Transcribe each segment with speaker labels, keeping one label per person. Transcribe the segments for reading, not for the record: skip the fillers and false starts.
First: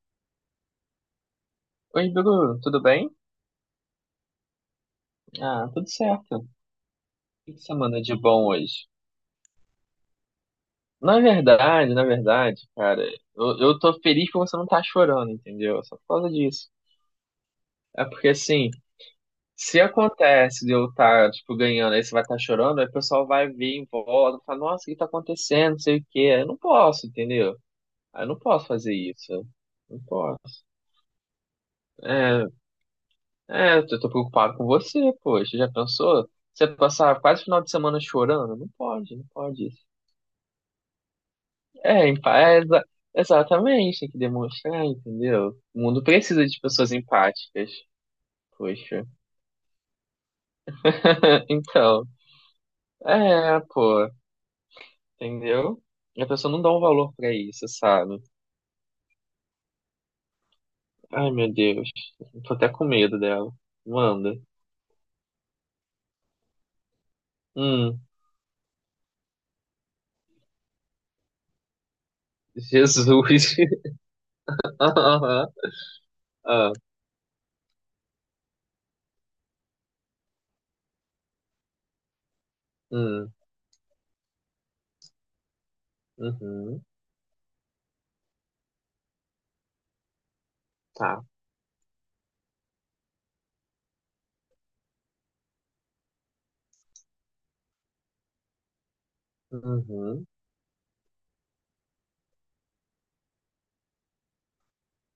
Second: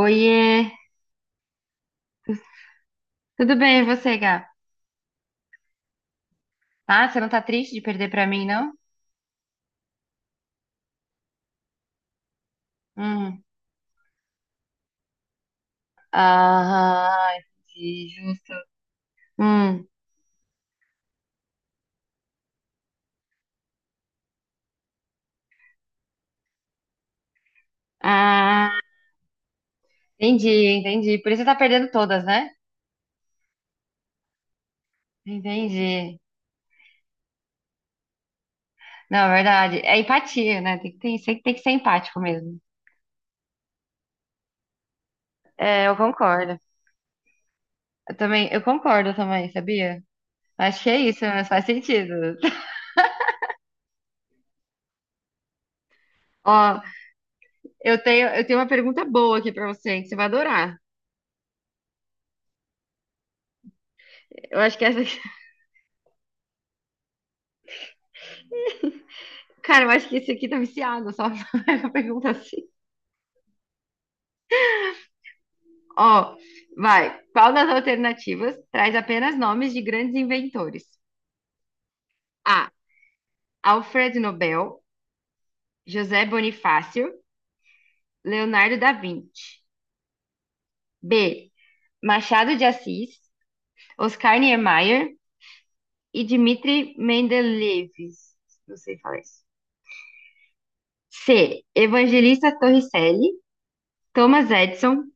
Speaker 1: Oiê,
Speaker 2: Oi, Bruno, tudo bem?
Speaker 1: tudo bem e você, Gá?
Speaker 2: Ah, tudo certo. O
Speaker 1: Ah, você não tá
Speaker 2: que
Speaker 1: triste de
Speaker 2: semana
Speaker 1: perder
Speaker 2: de
Speaker 1: pra mim,
Speaker 2: bom
Speaker 1: não?
Speaker 2: hoje? Na verdade, cara,
Speaker 1: Hum.
Speaker 2: eu tô feliz que você não tá chorando, entendeu? Só por causa disso.
Speaker 1: Ah,
Speaker 2: É
Speaker 1: entendi,
Speaker 2: porque,
Speaker 1: justo.
Speaker 2: assim, se
Speaker 1: Hum.
Speaker 2: acontece de eu estar, tipo, ganhando, aí você vai estar chorando, aí o pessoal vai vir em volta, fala, nossa, o que tá acontecendo, não sei o quê. Aí eu não posso, entendeu? Aí eu não posso
Speaker 1: Ah,
Speaker 2: fazer isso. Não posso.
Speaker 1: entendi, entendi. Por isso você tá perdendo todas,
Speaker 2: É,
Speaker 1: né?
Speaker 2: é, eu tô preocupado com você, poxa, já
Speaker 1: Entendi.
Speaker 2: pensou? Você passar quase o final de semana chorando? Não pode, não
Speaker 1: Não, é
Speaker 2: pode.
Speaker 1: verdade. É empatia, né? Tem que ter, sempre tem que ser
Speaker 2: É,
Speaker 1: empático
Speaker 2: empa- é
Speaker 1: mesmo.
Speaker 2: exa- Exatamente, tem que demonstrar, entendeu? O
Speaker 1: É, eu
Speaker 2: mundo precisa
Speaker 1: concordo.
Speaker 2: de pessoas empáticas.
Speaker 1: Eu também, eu
Speaker 2: Poxa.
Speaker 1: concordo também, sabia? Acho que é isso, mas faz
Speaker 2: Então,
Speaker 1: sentido.
Speaker 2: é, pô, entendeu? E a pessoa não dá
Speaker 1: Ó,
Speaker 2: um valor pra isso, sabe?
Speaker 1: eu tenho uma pergunta boa aqui pra você, que você vai adorar.
Speaker 2: Ai, meu Deus. Tô até com medo dela. Manda.
Speaker 1: Eu acho que essa
Speaker 2: Hum,
Speaker 1: Cara, eu acho que esse aqui tá viciado, só a pergunta assim.
Speaker 2: Jesus. Aham.
Speaker 1: Ó,
Speaker 2: Ah,
Speaker 1: vai. Qual das alternativas traz apenas nomes de grandes inventores? A.
Speaker 2: hum,
Speaker 1: Alfred Nobel, José
Speaker 2: uhum,
Speaker 1: Bonifácio, Leonardo da Vinci.
Speaker 2: tá.
Speaker 1: B. Machado de Assis, Oscar Niemeyer e Dmitri Mendeleev. Não sei falar isso.
Speaker 2: Uhum,
Speaker 1: C. Evangelista Torricelli, Thomas Edison,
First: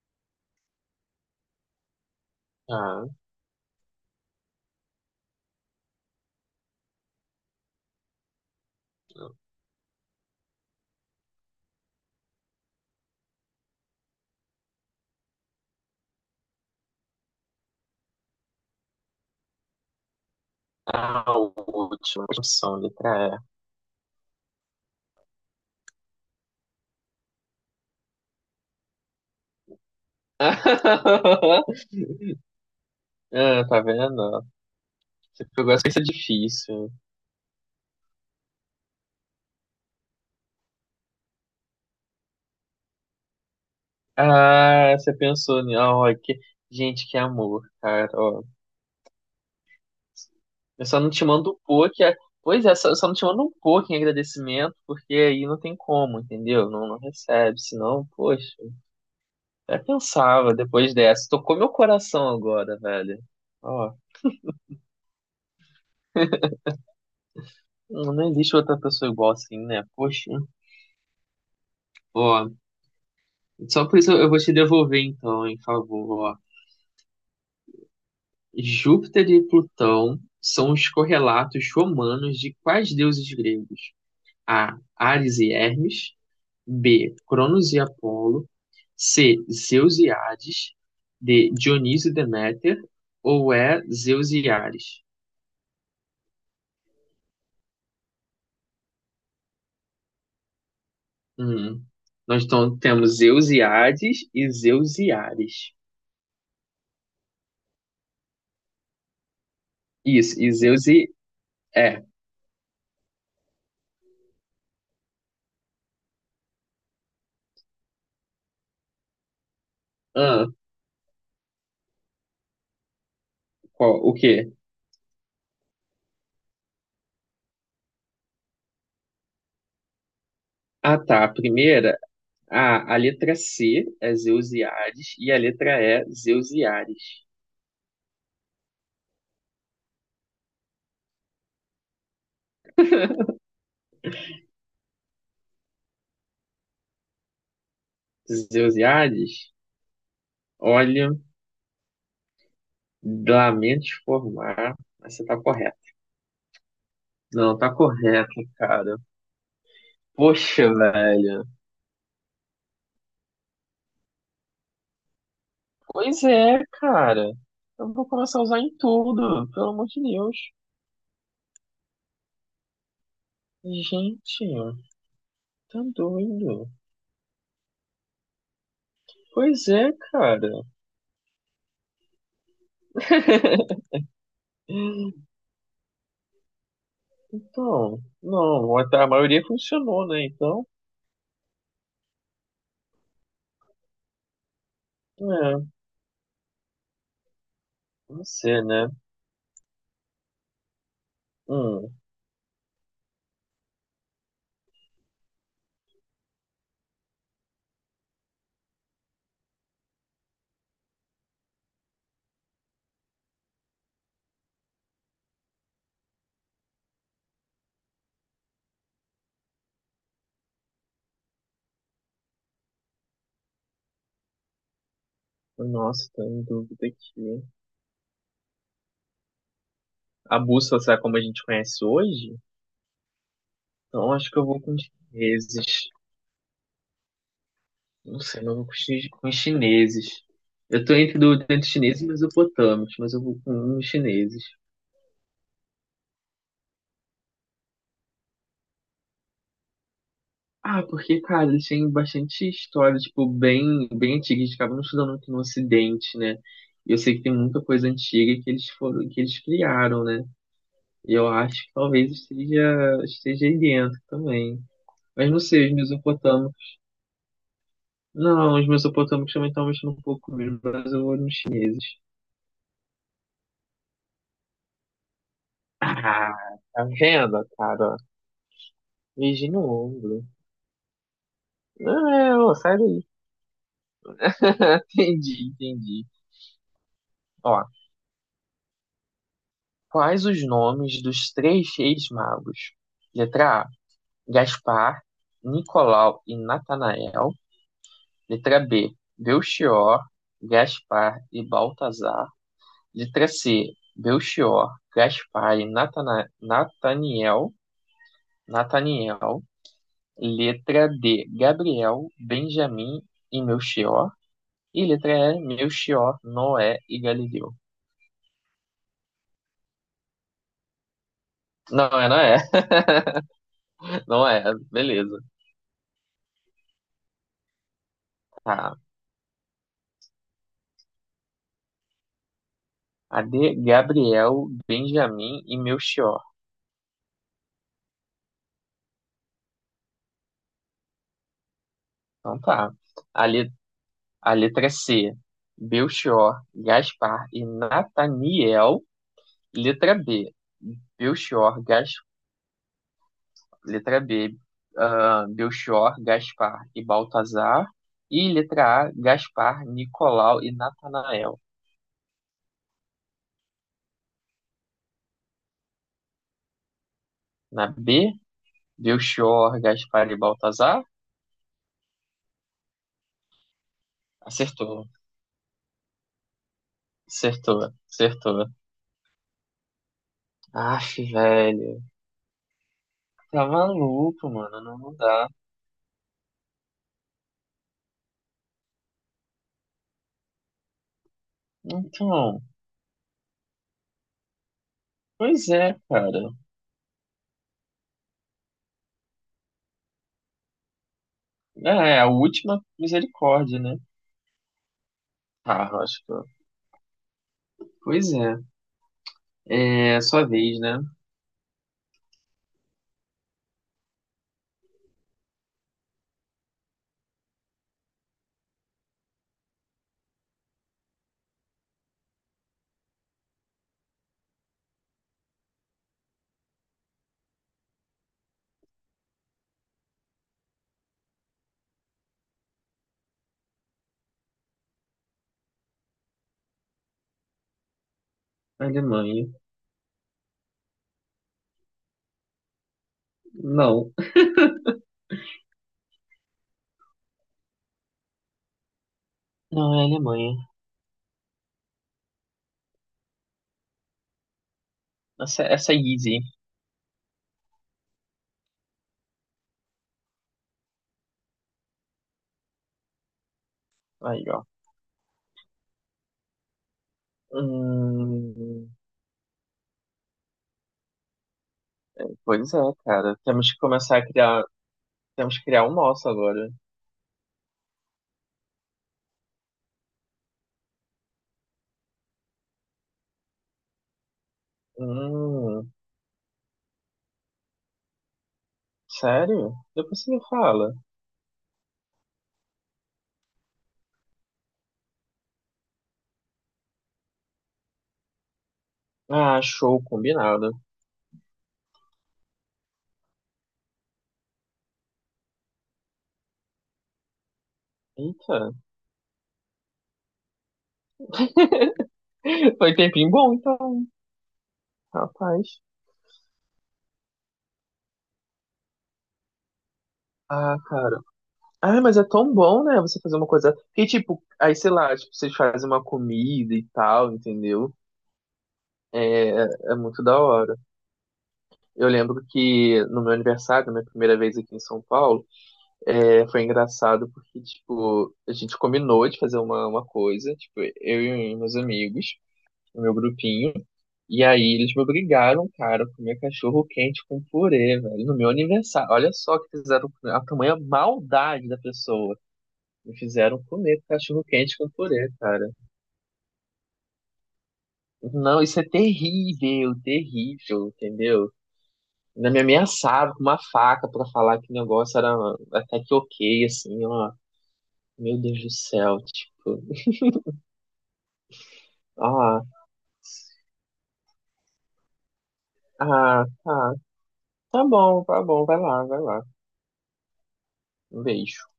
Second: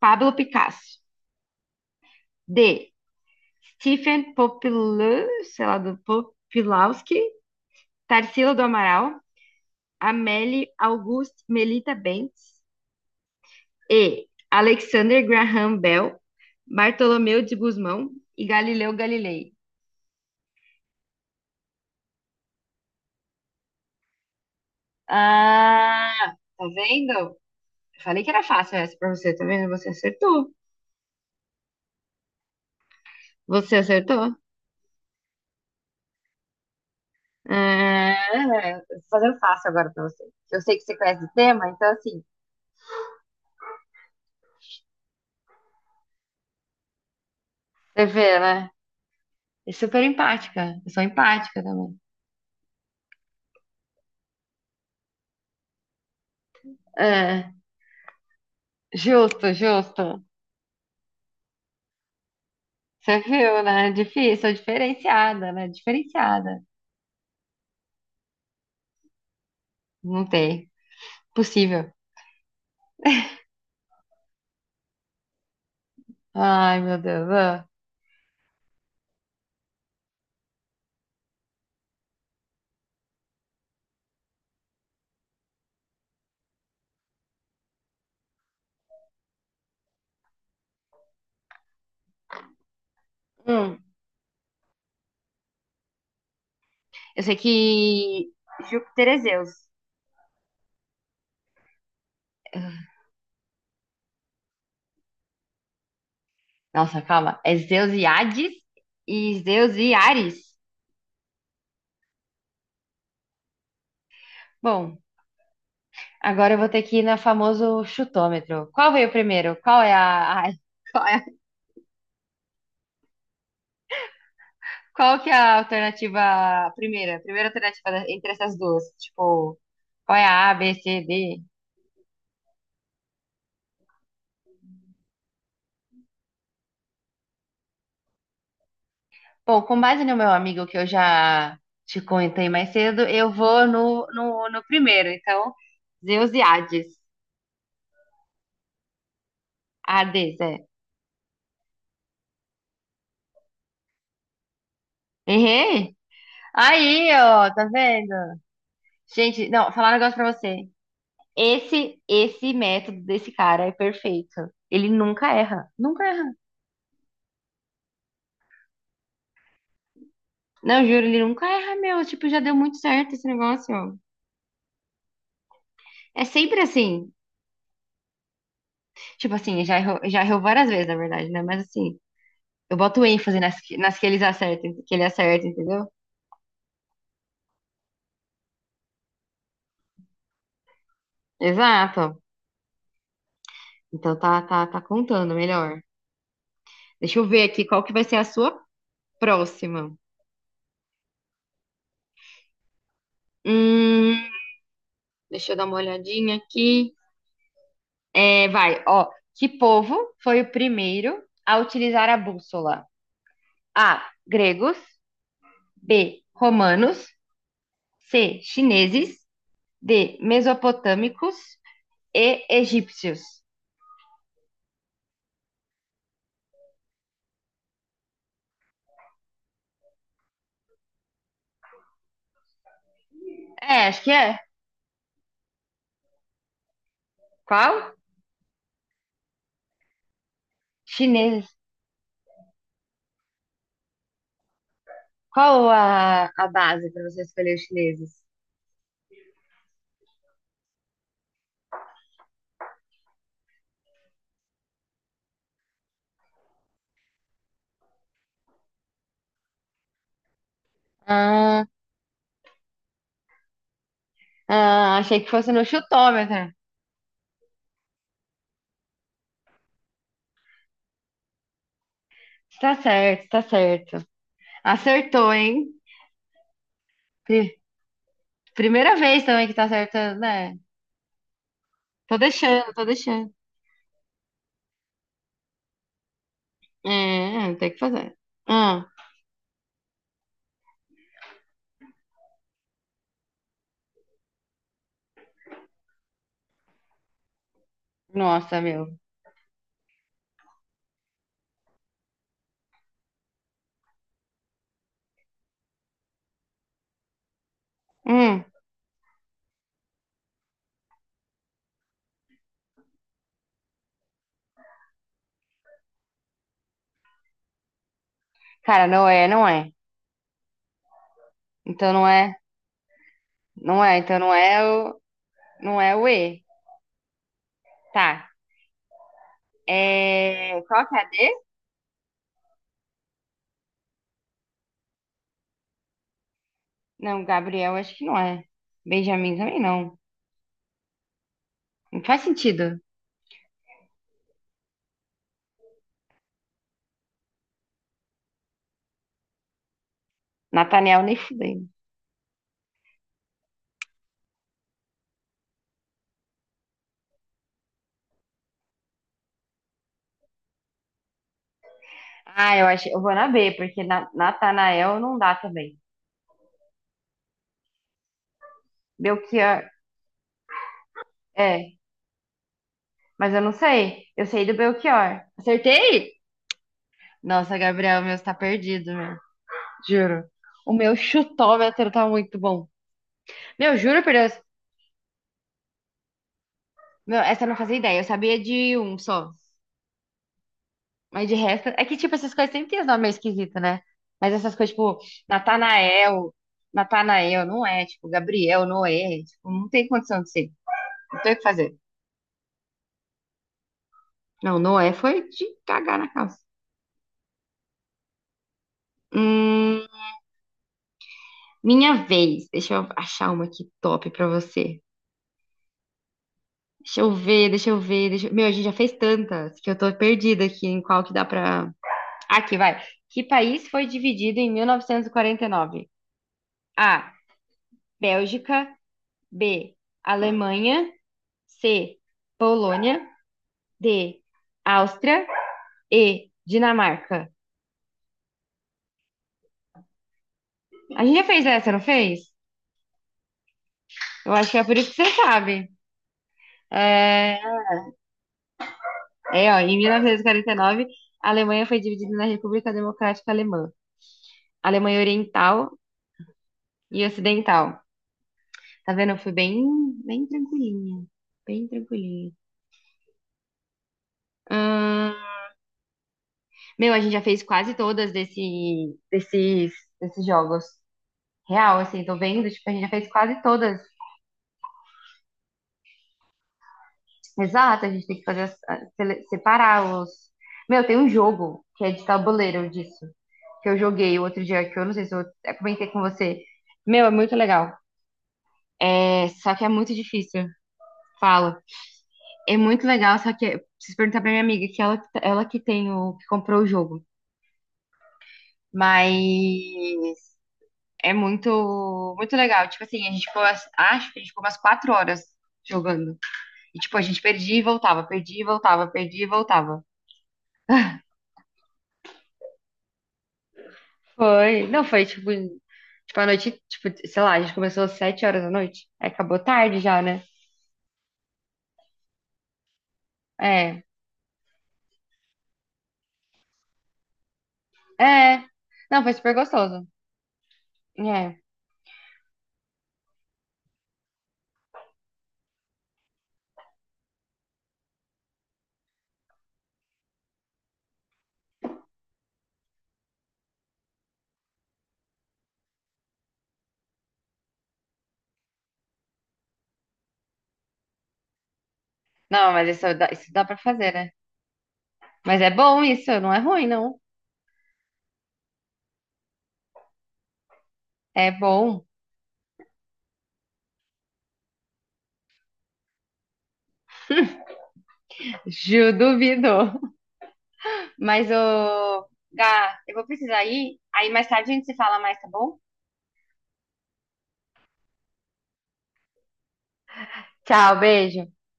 Speaker 1: Pablo Picasso. D.
Speaker 2: tá.
Speaker 1: Stephen Popilou, sei lá, do Popilowski, Tarsila do Amaral, Amélie Auguste Melita Bentes e Alexander Graham Bell, Bartolomeu de Gusmão e Galileu Galilei.
Speaker 2: A última opção, letra
Speaker 1: Ah, tá vendo? Falei que era fácil essa pra você, tá vendo? Você
Speaker 2: E.
Speaker 1: acertou.
Speaker 2: Ah,
Speaker 1: Você
Speaker 2: tá
Speaker 1: acertou?
Speaker 2: vendo? Você pegou essa, isso é difícil.
Speaker 1: Ah, eu tô fazendo fácil agora pra você. Eu sei que você conhece o tema, então assim,
Speaker 2: Ah, você pensou, né? Ah, ó, que... Gente, que amor,
Speaker 1: você
Speaker 2: cara.
Speaker 1: vê,
Speaker 2: Ó.
Speaker 1: né? É super empática.
Speaker 2: Eu
Speaker 1: Eu
Speaker 2: só
Speaker 1: sou
Speaker 2: não te mando um
Speaker 1: empática também.
Speaker 2: pouco. Pois é, só não te mando um pouco em agradecimento, porque aí não tem como, entendeu? Não, não
Speaker 1: É.
Speaker 2: recebe, senão, poxa.
Speaker 1: Justo,
Speaker 2: Até
Speaker 1: justo.
Speaker 2: pensava depois dessa. Tocou meu coração agora, velho.
Speaker 1: Você viu, né?
Speaker 2: Ó,
Speaker 1: Difícil, sou diferenciada, né? Diferenciada.
Speaker 2: não, não existe outra pessoa igual assim, né?
Speaker 1: Não
Speaker 2: Poxa.
Speaker 1: tem. Possível.
Speaker 2: Ó, só por isso eu vou te devolver então, em favor, ó.
Speaker 1: Ai, meu Deus. Ah.
Speaker 2: Júpiter e Plutão são os correlatos romanos de quais deuses gregos? A. Ares e Hermes. B. Cronos e Apolo. C. Zeus e Hades. D. Dionísio e Deméter. Ou
Speaker 1: Hum,
Speaker 2: E. Zeus e Ares?
Speaker 1: eu sei que Júpiter é Zeus.
Speaker 2: Hum. Nós então temos Zeus e Hades e Zeus e Ares.
Speaker 1: Nossa, calma. É Zeus e Hades e Zeus e
Speaker 2: Isso,
Speaker 1: Ares.
Speaker 2: e Zeus e. É.
Speaker 1: Bom, agora eu vou ter que ir na famoso chutômetro. Qual veio primeiro? Qual é a...
Speaker 2: Ah,
Speaker 1: ai, qual é...
Speaker 2: qual? O quê?
Speaker 1: Qual que é a alternativa primeira? Primeira alternativa da- entre essas duas. Tipo, qual é a A, B,
Speaker 2: Ah,
Speaker 1: C,
Speaker 2: tá.
Speaker 1: D?
Speaker 2: A letra C é Zeus e Hades e a letra E, Zeus e Ares.
Speaker 1: Bom, com base no meu amigo que eu já te contei mais cedo, eu vou no primeiro. Então, Zeus e Hades.
Speaker 2: Zeus e Hades,
Speaker 1: Hades, é.
Speaker 2: olha, lamento te informar, mas você tá correto.
Speaker 1: Errei? Aí, ó,
Speaker 2: Não,
Speaker 1: tá
Speaker 2: tá
Speaker 1: vendo?
Speaker 2: correto, cara.
Speaker 1: Gente, não, falar um negócio pra você.
Speaker 2: Poxa, velho.
Speaker 1: Esse método desse cara é perfeito. Ele nunca erra. Nunca
Speaker 2: Pois
Speaker 1: erra.
Speaker 2: é, cara. Eu vou começar a usar em tudo, pelo amor de Deus.
Speaker 1: Não, juro, ele nunca erra, meu. Tipo, já deu muito certo esse negócio.
Speaker 2: Gente, tá
Speaker 1: É sempre
Speaker 2: doido.
Speaker 1: assim. Tipo assim,
Speaker 2: Pois é,
Speaker 1: já errou
Speaker 2: cara.
Speaker 1: várias vezes, na verdade, né? Mas assim, eu boto ênfase nas que eles acertam, que ele acerta, entendeu?
Speaker 2: Então, não, a maioria funcionou, né? Então,
Speaker 1: Exato. Então tá contando
Speaker 2: é,
Speaker 1: melhor. Deixa eu ver aqui qual que vai ser a
Speaker 2: não
Speaker 1: sua
Speaker 2: sei, né?
Speaker 1: próxima.
Speaker 2: Hum.
Speaker 1: Hum, deixa eu dar uma olhadinha aqui. É, vai, ó. Que povo foi o primeiro a utilizar a bússola? A. Gregos. B. Romanos. C. Chineses. D. Mesopotâmicos. E. Egípcios.
Speaker 2: Nossa, tô em dúvida aqui. A bússola será como a gente conhece hoje?
Speaker 1: É, acho que
Speaker 2: Então acho
Speaker 1: é.
Speaker 2: que eu vou com os chineses.
Speaker 1: Qual?
Speaker 2: Não sei, mas eu vou com os chineses. Eu tô entre, do,
Speaker 1: Chineses.
Speaker 2: entre chineses e mesopotâmicos, mas eu vou com os chineses.
Speaker 1: Qual a base para você escolher os chineses?
Speaker 2: Ah, porque, cara, eles têm bastante história, tipo, bem antiga. A gente acaba não estudando muito no Ocidente, né? E eu sei que tem muita coisa antiga que eles foram, que eles criaram, né? E eu acho
Speaker 1: Ah.
Speaker 2: que talvez esteja aí dentro também.
Speaker 1: Ah, achei que
Speaker 2: Mas não
Speaker 1: fosse no
Speaker 2: sei, os
Speaker 1: chutômetro.
Speaker 2: mesopotâmicos. Não, os mesopotâmicos também estão mexendo um pouco comigo, mas eu vou nos chineses.
Speaker 1: Tá certo, tá certo. Acertou, hein?
Speaker 2: Ah, tá vendo,
Speaker 1: Pri-
Speaker 2: cara?
Speaker 1: Primeira vez também que
Speaker 2: Beijinho
Speaker 1: tá
Speaker 2: no
Speaker 1: acertando,
Speaker 2: ombro.
Speaker 1: né?
Speaker 2: Não,
Speaker 1: Tô
Speaker 2: é, ô,
Speaker 1: deixando,
Speaker 2: sai
Speaker 1: tô
Speaker 2: daí.
Speaker 1: deixando.
Speaker 2: Entendi, entendi. Ó,
Speaker 1: Tem que fazer. Hum,
Speaker 2: quais os nomes dos três reis magos? Letra A, Gaspar, Nicolau e Natanael. Letra
Speaker 1: nossa, meu.
Speaker 2: B, Belchior, Gaspar e Baltazar. Letra C, Belchior, Gaspar e Nataniel.
Speaker 1: Hum,
Speaker 2: Nataniel. Letra D, Gabriel, Benjamim e Melchior. E letra E, Melchior, Noé e Galileu.
Speaker 1: cara, não é, não é.
Speaker 2: Não,
Speaker 1: Então não
Speaker 2: é
Speaker 1: é,
Speaker 2: Noé,
Speaker 1: não é, então
Speaker 2: não
Speaker 1: não
Speaker 2: é,
Speaker 1: é o,
Speaker 2: beleza.
Speaker 1: não é o E. Tá.
Speaker 2: Tá.
Speaker 1: É, qual que é a D?
Speaker 2: A D, Gabriel, Benjamim e Melchior.
Speaker 1: Não, Gabriel, acho que não é. Benjamin também não. Não faz
Speaker 2: Então tá.
Speaker 1: sentido.
Speaker 2: A, le- a letra C, Belchior, Gaspar e Nataniel. Letra B,
Speaker 1: Nathaniel nem
Speaker 2: Belchior,
Speaker 1: fudei.
Speaker 2: Gas Letra B, ah, Belchior, Gaspar e Baltazar. E letra A, Gaspar, Nicolau e Natanael.
Speaker 1: Ah, eu acho, eu vou na B, porque na, Natanael não dá também.
Speaker 2: Na B, Belchior,
Speaker 1: Belchior,
Speaker 2: Gaspar e Baltazar.
Speaker 1: é, mas eu não sei. Eu sei do
Speaker 2: Acertou,
Speaker 1: Belchior. Acertei? Nossa,
Speaker 2: acertou,
Speaker 1: Gabriel, o meu está
Speaker 2: acertou.
Speaker 1: perdido, meu. Juro. O
Speaker 2: Aff,
Speaker 1: meu
Speaker 2: velho.
Speaker 1: chutômetro tá muito bom.
Speaker 2: Tá
Speaker 1: Meu, juro por
Speaker 2: maluco,
Speaker 1: Deus.
Speaker 2: mano. Não, não dá.
Speaker 1: Meu, essa eu não fazia ideia. Eu sabia de um só. Mas de resto. É que, tipo, essas
Speaker 2: Então,
Speaker 1: coisas sempre tem os nomes meio esquisitos, né? Mas essas coisas, tipo,
Speaker 2: pois é, cara.
Speaker 1: Natanael, Natanael, não é. Tipo, Gabriel, Noé. Tipo, não tem condição de ser. Não tem o que
Speaker 2: É,
Speaker 1: fazer.
Speaker 2: é a última misericórdia, né?
Speaker 1: Não, Noé foi de
Speaker 2: Ah,
Speaker 1: cagar
Speaker 2: acho
Speaker 1: na
Speaker 2: que.
Speaker 1: calça.
Speaker 2: Pois é.
Speaker 1: Hum,
Speaker 2: É sua vez, né?
Speaker 1: minha vez. Deixa eu achar uma aqui top pra você. Deixa... eu- Meu, a gente já fez tantas que eu tô perdida aqui em qual que dá pra... Aqui, vai. Que país foi dividido em 1949? A. Bélgica. B. Alemanha. C. Polônia. D. Áustria. E. Dinamarca.
Speaker 2: Alemanha.
Speaker 1: A gente já fez essa, não fez?
Speaker 2: Não.
Speaker 1: Eu acho que é por isso que você sabe. É, É, ó,
Speaker 2: Não
Speaker 1: em
Speaker 2: é Alemanha.
Speaker 1: 1949, a Alemanha foi dividida na República Democrática Alemã. Alemanha
Speaker 2: Essa,
Speaker 1: Oriental
Speaker 2: essa é easy.
Speaker 1: e Ocidental. Tá vendo? Fui bem, bem tranquilinha. Bem tranquilinha.
Speaker 2: Aí, ó.
Speaker 1: Ahn, meu, a gente já fez quase todas
Speaker 2: Hum,
Speaker 1: desses, desses jogos. Real, assim, tô vendo,
Speaker 2: pois é,
Speaker 1: tipo, a gente já fez
Speaker 2: cara.
Speaker 1: quase
Speaker 2: Temos que
Speaker 1: todas.
Speaker 2: começar a criar. Temos que criar o nosso agora.
Speaker 1: Exato, a gente tem que fazer, as- a- sele- separar os... Meu, tem um jogo que é de tabuleiro disso, que eu joguei o outro dia, que eu não sei se eu até
Speaker 2: Hum,
Speaker 1: comentei com você. Meu, é muito legal. É, só
Speaker 2: sério?
Speaker 1: que é muito
Speaker 2: Depois você me
Speaker 1: difícil.
Speaker 2: fala.
Speaker 1: Fala. É muito legal, só que eu preciso perguntar pra minha amiga, que ela que tem o, que comprou o jogo. Mas
Speaker 2: Ah, show, combinado.
Speaker 1: é muito, muito legal. Tipo assim, a gente ficou, as- acho que a gente ficou umas 4 horas jogando. E tipo, a gente perdia e voltava,
Speaker 2: Eita.
Speaker 1: perdia e voltava, perdia e voltava.
Speaker 2: Foi tempinho bom, então.
Speaker 1: Foi. Não, foi tipo. Em-
Speaker 2: Rapaz.
Speaker 1: tipo, a noite, tipo, sei lá, a gente começou às 7 horas da noite. Aí acabou tarde já, né?
Speaker 2: Ah, cara. Ah, mas é tão bom, né? Você fazer uma coisa.
Speaker 1: É.
Speaker 2: Porque, tipo, aí, sei lá, tipo, vocês fazem uma comida e tal, entendeu?
Speaker 1: É. Não, foi
Speaker 2: É,
Speaker 1: super
Speaker 2: é
Speaker 1: gostoso.
Speaker 2: muito da hora.
Speaker 1: É.
Speaker 2: Eu lembro que no meu aniversário, minha primeira vez aqui em São Paulo, é, foi engraçado porque, tipo, a gente combinou de fazer uma coisa, tipo, eu e meus amigos, o meu grupinho, e aí eles me obrigaram, cara, a comer cachorro quente com purê, velho, no meu aniversário. Olha só que fizeram a tamanha maldade da pessoa.
Speaker 1: Não, mas
Speaker 2: Me
Speaker 1: isso
Speaker 2: fizeram
Speaker 1: dá pra
Speaker 2: comer
Speaker 1: fazer, né?
Speaker 2: cachorro quente com purê,
Speaker 1: Mas
Speaker 2: cara.
Speaker 1: é bom isso, não é ruim, não.
Speaker 2: Não, isso é terrível, terrível,
Speaker 1: É
Speaker 2: entendeu?
Speaker 1: bom.
Speaker 2: Ainda me ameaçaram com uma faca pra falar que o negócio era até que ok, assim, ó. Meu Deus do
Speaker 1: Ju,
Speaker 2: céu, tipo.
Speaker 1: duvido. Mas, ô,
Speaker 2: Ah,
Speaker 1: Gá, eu vou precisar ir. Aí mais tarde a gente se fala mais, tá bom?
Speaker 2: ah, tá. Tá bom, tá bom. Vai lá, vai lá.
Speaker 1: Tchau,
Speaker 2: Um
Speaker 1: beijo.
Speaker 2: beijo.